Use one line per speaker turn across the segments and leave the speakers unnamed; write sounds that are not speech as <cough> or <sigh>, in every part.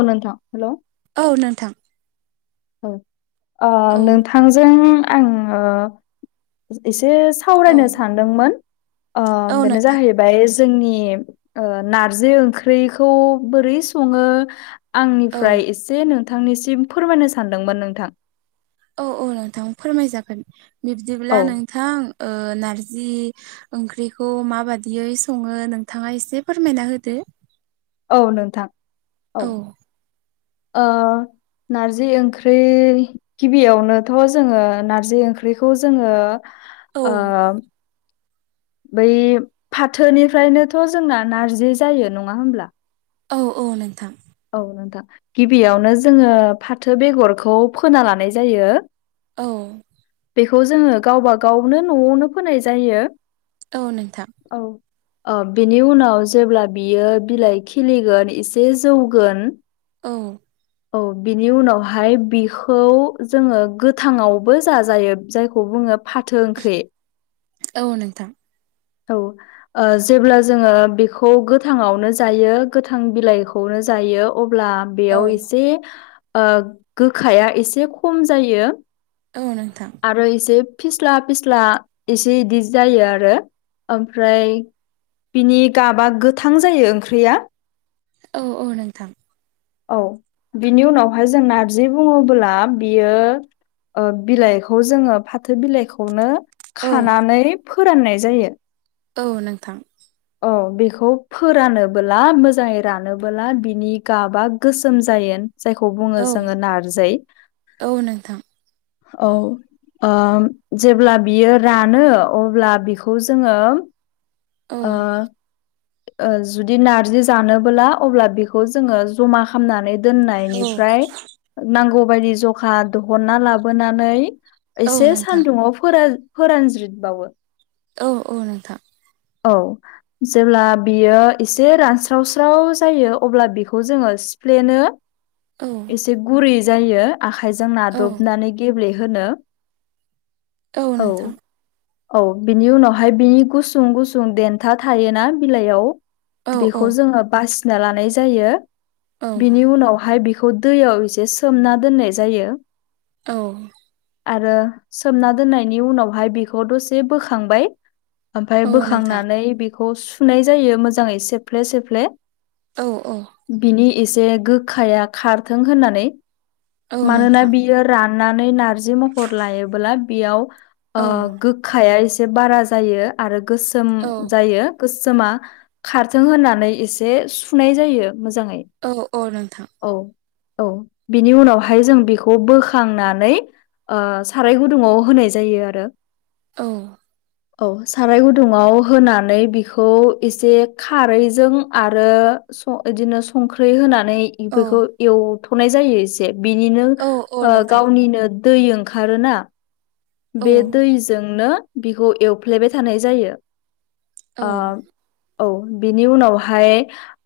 औ नोंथां हेल'।
औ नोंथां।
औ नोंथांजों आङो एसे
औ
सावरायनो सानदोंमोन
औ
बेनो
नोंथां
जाहैबाय ओमफ्राय जोंनि नारजि ओंख्रिखौ बोरै सङो
औ
आंनिफ्राय एसे नोंथांनिसिम फोरमायनो सानदोंमोन नोंथां
औ औ नोंथां फोरमायजागोन बिब्दिब्ला
औ
नोंथां नारजि ओंख्रिखौ माबाददियै सङो नोंथाङा एसे फोरमायना होदो
औ नोंथां औ ओ नारजि ओंख्रि गिबियावनोथ' जोङो नारजि ओंख्रिखौ जोङो
औ
ओ। बै फाथोनिफ्रायनोथ' जोंना नारजि जायो नङा होमब्ला
औ औ नोंथां।
औ नोंथां गिबियावनो जोङो फाथो बेगरखौ फोना लानाय जायो
औ
बेखौ जोङो गावबा गावनो न'आवनो फोनाय जायो।
औ नोंथां।
औ औ बिनि उनाव जेब्ला बियो बिलाइ खिलिगोन एसे जौ गोन
औ।
औ बिनि उनावहाय बिखौ जोङो गोथाङावबो जाजायो जायखौ बुङो फाथो ओंख्रि
औ नोंथां।
औ। जेब्ला जोङो बेखौ गोथाङावनो जायो गोथां बिलाइखौनो जायो अब्ला
औ
बेयाव एसे गोखाया एसे खम जायो।
औ नोंथां।
आरो इसे फिस्ला फिस्ला इसे इदि जायो आरो। ओमफ्राय बिनि गाबा गोथां जायो ओंख्रिया
औ औ नोंथां।
औ बिनि उनावहाय जों नारजि बुङोबोला बियो बिलाइखौ जोङो फाथो बिलाइखौनो
औ
खानानै फोराननाय जायो
औ नोंथां।
अ बेखौ फोरानबोला मोजाङै रानबोला बिनि गाबा गोसोम जायो। जायखौ बुङो
औ
जोङो नारजि
औ नोंथां
औ जेब्ला बियो रानो अब्ला बिखौ जोङो
औ
ओ जुदि नारजि जानोबोला अब्ला बेखौ जोङो जमा खालामनानै
औ
दोननायनिफ्राय नांगौबायदि जखा दहनना लाबोनानै
औ
एसे
नोंथां
सानदुङाव फोरान फोरानज्रितबावो।
औ औ नोंथां।
औ। जेब्ला बियो एसे रानस्रावस्राव जायो अब्ला बिखौ जोङो सिफ्लेनो
औ
एसे गुरै जायो आखाइजों
औ
नादबनानै गेब्लेहोनो औ। औ बिनि उनावहाय बि गुसुं गुसुं देन्था थायोना बिलाइयाव
औ औ
बेखौ जोङो बासिना लानाय जायो
औ
बिनि उनावहाय बे खौ दैयाव एसे सोमना दोननाय जायो
औ।
आरो सोमना दोननायनि उनावहाय बेखौ दसे बोखांबाय ओमफाय
औ नोंथां
बोखांनानै बेखौ सुनाय जायो मोजाङै सेफ्ले सेफ्ले
औ औ।
बिनि एसे गोखाया खारथों होननानै
औ
मानोना
नोंथां
बि यो राननानै नारजि महर लायोबोला बेयाव
औ
ओ गोख खाया एसे बारा जायो आरो गोसोम
औ
जायो गोसोमा खारथों होननानै एसे सुनाय जायो मोजाङै।
औ औ नोंथां।
औ औ बिनि उनावहाय जों बेखौ बोखांनानै ओ साराय गुदुङाव होनाय जायो आरो।
औ।
औ साराय गुदुङाव‌ होनानै बिखौ एसे खारैजों आरो स इदिनो संख्रि होना नै
औ
एफोरखौ एवथ'नाय जायो एसे बिनिनो
औ औ
ओ
नोंथां
गावनिनो दै ओंखारोना
औ
बे दैजोंनो बिखौ एवफ्लेबाय थानाय जायो
औ
ओ औ बिनि उनावहाय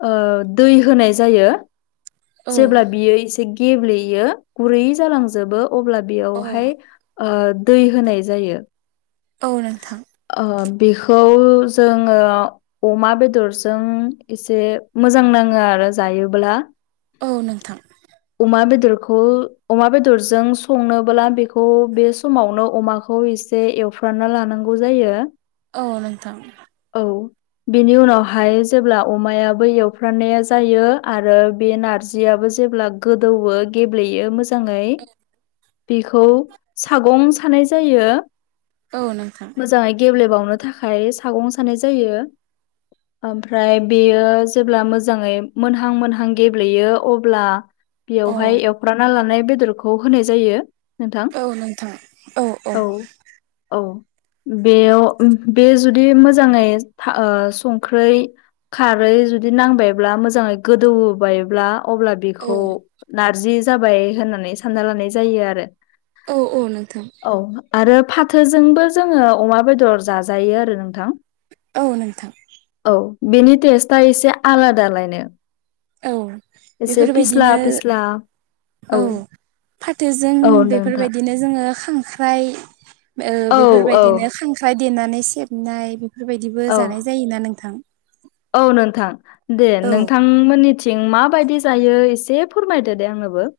ओ दै होनाय जायो।
औ
जेब्ला बियो एसे गेब्लेयो गुरै जालांजोबो अब्ला
औ
बेयावहाय ओ दै होनाय जायो।
औ नोंथां।
ओ बेखौ जोङो अमा बेदरजों एसे मोजां नाङो आरो जायोब्ला।
औ नोंथां।
अमा बेदरखौ अमा बेदरजों संनोबोला बेखौ बे समावनो अमाखौ एस एसे एवफ्रानना लानांगौ जायो।
औ नोंथां।
औ। बेनि उनावहाय जेब्ला अमायाबो एवफ्रानाया जायो आरो बे नारजि जियाबो जेब्ला गोदौवो गेब्लेयो मोज मोजाङै बेखौ सागं सानाय जायो।
औ नोंथां।
मोजाङै गेब्लेबावनो थाखाय सागं सानाय जायो। ओमफ्राय बेयो जेब्ला मोजाङै मोनहां मोनहां गेब्लेयो अब्ला
अ
बेवहाय एवफ्रामना लानाय बेदरखौ होनाय जायो। नोंथां औ औ। बेयाव ओम बे जुदि मोजाङै ओ संख्रै खारै जुदि नांबायब्ला मोजाङै गोदौ बायब्ला अब्ला
औ
बेखौ नारजि जाबाय होननानै सानना लानाय जायो आरो।
औ-औ नोंथां।
औ आरो फाथोजोंबो जोङो अमा बेदर जाजायो आरो नोंथां।
औ नोंथां।
औ बेनि टेस्टआ एसे आलादालायनो
औ
एसे फिस्ला
बेफोरबायदिनो
फिस्ला
औ फाथोजों
औ नोंथां
बेफोरबायदिनो जोङो खांख्राइ,
औ औ
बेफोरबायदिनो खांख्राइ देनानै सेबनाय बेफोरबायदिबो
औ
जानाय जायोना नोंथां।
औ नोंथां, दे
औ
नोंथां। ओम मोननिथिं माबायदि जायो एसे फोरमायदो दे आंनोबो?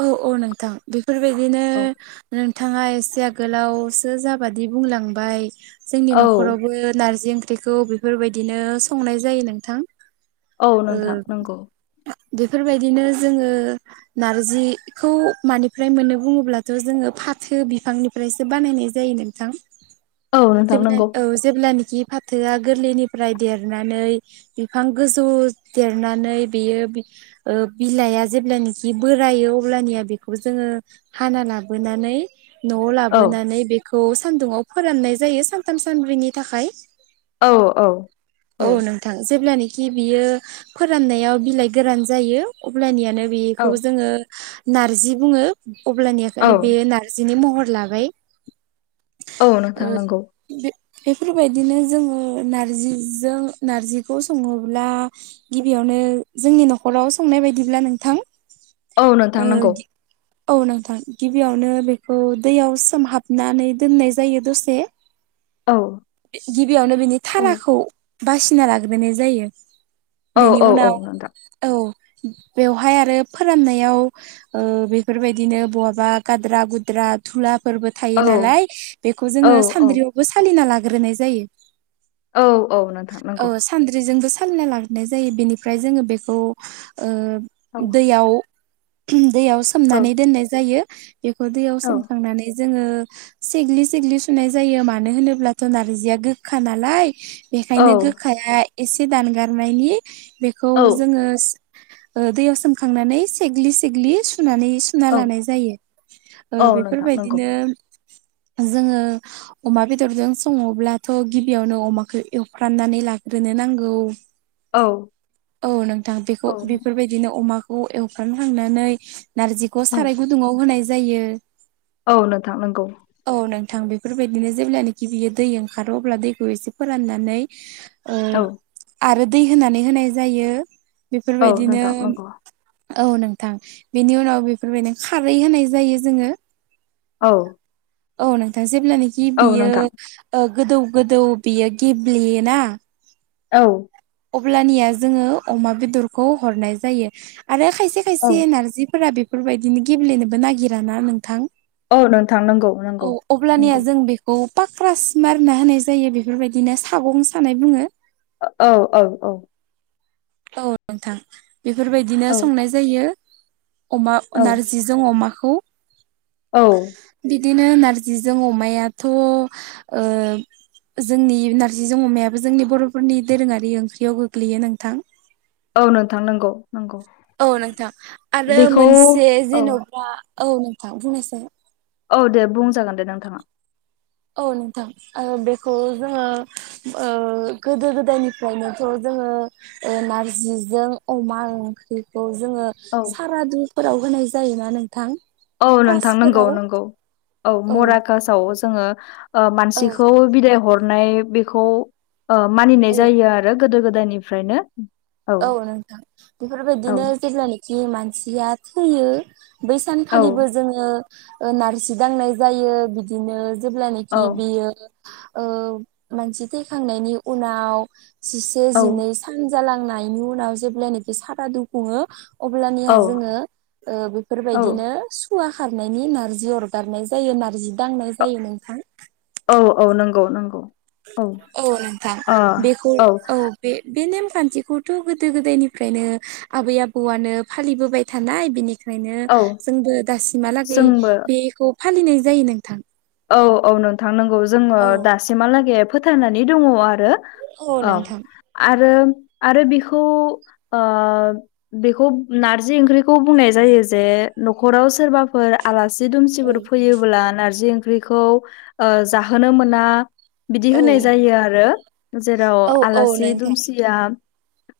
औ - औ नोंथां बेफोरबायदिनो
औ
नोंथांङा एसे आगोलावसो जाबादि बुंलांबाय जोंनि
औ
न'खरावबो नारजि ओंख्रिखौ बेफोरबायदिनो संनाय जायो नोंथां।
औ
अ
नोंथां नंगौ
बेफोरबायदिनो जोंङो नारजि खौ मानिफ्राय मोननो बुङोंब्लाथ' जोंङो फाथो बिफांनिफ्रायसो बानायनाय जायो नोंथां।
औ नोंथां
जेब्ला
नंगौ
औ जेब्लानखि फाथोआ गोरलैनिफ्राय देरनानै बिफां गोजौ देरनानै बेयो बि अ बिलाइआ जेब्लानोखि बोरायो अब्लानिया बेखौ जोंङो हाना लाबोनानै नआव
औ
लाबोनानै बे खौ सान्दुुंङाव फोराननाय जायो सानथाम सानब्रैनि थाखाय
औ औ।
औ नोंथां जेब्लानोखि बियो फोराननायाव बिलाइ गोरान जायो अब्लानियानो बे खौ जोंङो नारजि बुंङो अब्लानि
औ
खायनो बे नारज जिनि महर लाबाय
औ
अ
नोंथां नंगौ
बे बेफोरबायदिनो जोंङो नारजिजों नारजिखौ संङोब्ला गिबियावनो जोंनि न'खराव संनाय बायदिब्ला नोंथां
औ नोंथां
आ
नंगौ
औ नोंथां गिबियावनो बेखौ दैयाव सोमहाबनानै दोननाय जायो दसे
औ
<inaudible> गिबियावनो बिनि
औ
थाराखौ बासिना लाग्रोनाय जायो।
औ
बेनि
औ औ
उनाव
नोंथां
औ बेवहाय आरो। फोराननायाव अ बेफोरबायदिनो बहाबा गाद्रा गुद्रा थुलाफोरबो थायो
औ
नालाय बेखौ
औ
जोंङो
औ
सान्द्रियावबो सालिना लाग्रोनाय जायो।
औ औ नोंथां
ओ
नंगौ।
सान्द्रिजोंबो सालिना लाबोनाय जायो बेनिफ्राय जोंङो बेखौ ओ
औ
दैयाव दैयाव
औ
सोमनानै दोननाय जायो बेखौ दैयाव
औ
समखांनानै जोंङो सेग्लि सिग्लि सुनाय जायो मानो होनोब्लाथ' नार्जिया गोखा नालाय। बेखायनो गोखाया एसे दानगारनायनि बेखौ
औ
जोंङो अ दैयाव सोमखांनानै सेग्लि सेग्लि सुनानै सुना
औ
लानाय जायो। अ
औ नोंथां नंगौ
बेफोरबायदिनो जोंङो अमा बेदरजों संङोब्लाथ' गिबियावनो अमाखौ एवफ्रामनानै लाग्रोनो नांगौ।
औ
औ नोंथां बेखौ
औ
बेफोरबायदिनो अमाखौ एवफ्राम खांनानै नारजिखौ
औ
साराय गुदुंङाव होनाय जायो।
औ नोंथां नगौ।
औ नोंथां बेफोरबायदिनो जेब्लानाखि बियो दै ओंखारो अब्ला दैखौ एसे फोराननानै ओ
औ
आरो दै होनानै होनाय जायो
औ
बेफोरबायदिनो
नोंथां नंगौ
औ नोंथां बेनि उनाव बेफोरबायदिनो खारै होनाय जायो। जोंङो
औ
औ नोंथांङा जेब्लानोखि
औ
बियो
नोंथां
अ गोदौ गोदौ बियो गेब्लेयो ना
औ
अब्लानिया जोंङो अमा बेदरखौ हरनाय जायो आरो खायसे
औ
खायसे नारजिफोरा बेफोरबायदिनो गेब्लेनोबो नागिरा ना नोंथां
औ नोंथां नंगौ नंगौ
औ अब्लानिया
नंगौ
जों बे खौ पाक्रास मारना होनाय जायो बेफोरबायदिनो सागं सानाय बुंङो
औ औ औ
औ नोंथां बेफोरबायदिनो
औ
संनाय जायो अमा नारजि जों अमाखौ
औ
बिदिनो नारजिजों अमायाथ' ओ जोंनि नारजि ज अमायाबो जोंनि बर'फोरनि दोरोङारि ओंख्रियाव गोग्लैयो नोंथां
औ नोंथां नंगौ नंगौ
औ नोंथां आरो
बेखौ
मोनसे
औ
जेनेबा औ नोंथां बुंनोसै
औ दे बुंजागोन दे नोंथाङा
औ नोंथां बेखौ जोङो गोदो गोदायनिफ्रायनोथ' जोङो नारजिजों अमा ओंख्रिखौ जोङो
औ
सारादुफोराव होनाय जायोना नोंथां
औ नोंथां नंगौ
कासफोराव
नंगौ औ मराकासाव जोङो
औ
मानसिखौ बिदाय हरनाय बेखौ
औ
मानिनाय जायो आरो आरो गोदो गोदायनिफ्रायनो
औ नोंथां
औ
बेफोरबायदिनो जेब्लानाखि मानसिया थैयो बै
औ
सानखालिबो जोङो नारजि दांनाय जायो बिदिनो ओ
औ
जेब्लानाखि बेयो मानसि थैखांनायनि उनाव जिसे
औ
जिनै सान जालांनायनि उनाव जेब्लानखि सारा दुखुङो अब्लानिया
औ
जोङो
औ
बेफोरबायदिनो खुवा खारनायनि नारजि अरगारनाय जायो नारजि दांनाय जायो नोंथां
औ औ नंगौ नंगौ
औ नोंथां
ओ
बेखौ औ बे बे नेमखान्थिखौथ' गोदो गोदायनिफ्रायनो आबै आबौआनो फालिबोबाय थानाय बिनिखाय ओंखायनो
औ
जोंबो दासिमहालागै
जोंबो
बेखौ फालिनाय जायो नोंथां
औ औ नोंथां नंगौ जोङो
औ
दासिमहालागै फोथायांनानै दङ आरो औ आरो आरो बेखौ बेखौ नारजि ओंख्रिखौ बुंनाय जायो जे न'खराव सोरबा फोर आलासि
औ
दुमसिफोर फैयोब्ला नारजि ओंख्रिखौ जाहोनो मोना बिदि
औ
होनाय जायो आरो जेराव
औ औ
आलासि
नोंथां
दुमसिया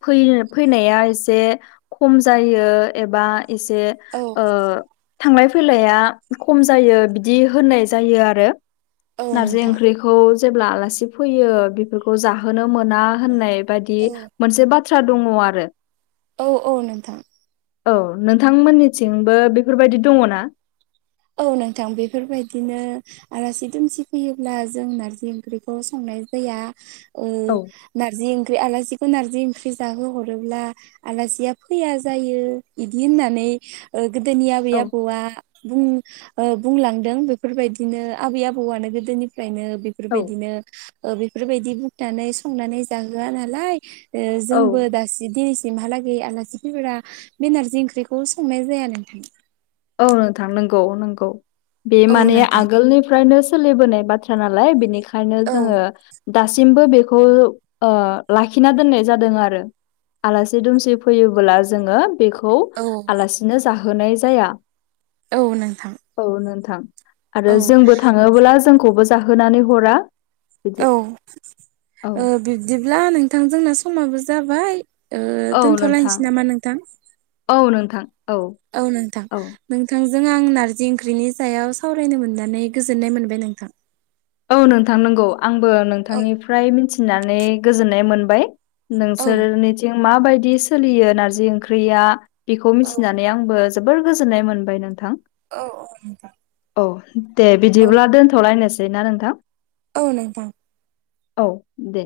फै फैनाया एसे खम जायो एबा एसे
औ।
थांलाय फैलाया खम जायो बिदि होननाय जायो आरो
औ
नारजि
नोंथां
ओंख्रिखौ खौ जेब्ला आलासि फैयो बेफोरखौ जाहोनो मोना होननाय बाददि
औ
मोनसे बाथ्रा दङ आरो
औ औ नोंथां
औ नोंथांमोननिथिंबो बेफोरबायदि दङ ना
औ नोंथां बेफोरबायदिनो आलासि दुमसि फैयोब्ला जों नारजि ओंख्रिखौ संनाय जाया
औ
नारजि ओंख्रि आलासिखौ नारजि ओंख्रि जाहो हरोब्ला आलासिया फैया जायो बिदि होननानै गोदोनि आबै
औ
आबौआ बुं बुंलांदों। बेफोरबायदिनो आबै आबौआनो गोदोनिफ्रायनो
औ
बेफोरबायदिनो बेफोरबायदि बुखनानै संनानै जाहोआ नालाय।
औ
जोंबो दासिदि सिमहालागै आलासि फैगब्ला बे नारजि ओंख्रिखौ संनाय जाया नोंथां।
औ नोंथां नंगौ नंगौ। बे
औ
माने
नोंथां
आगोलनिफ्रायनो सोलिबोनाय बाथ्रा नालाय बेनिखायनो
औ
जोङो दासिमबो बे खौ लाखिना दोननाय जादों आरो। आलासि दुमसि फैयोबोला जोङो बेखौ
औ
आलासिनो जाहोनाय जाया।
औ नोंथां।
औ नोंथां
औ
आरो जोंबो थाङोब्ला जोंखौबो जाहोनानै हरा। बिदि
औ
औ
बिब्दिब्ला नोंथां जोंना समाबो जाबाय।
नोंथां
दोनथ'लायनोसै नामा नोंथां।
औ नोंथां।
औ नोंथां।
औ
नोंथांजों आं नारजि ओंख्रिनि सायाव सावरायनो मोननानै गोजोननाय मोनबाय नोंथां।
औ नोंथां नंगौ आंबो
औ
नोंथांनिफ्राय मिथिनानै गोजोननाय मोनबाय।
औ
नोंसोरनिथिं माबायदि सोलियो नारजि ओंख्रिया बेखौ
औ
मिथिनानै आंबो जोबोर गोजोननाय मोनबाय नोंथां।
औ औ।
औ दे
औ
बिदिब्ला दोनथ'लायनोसै ना नोंथां।
औ नोंथां।
औ दे।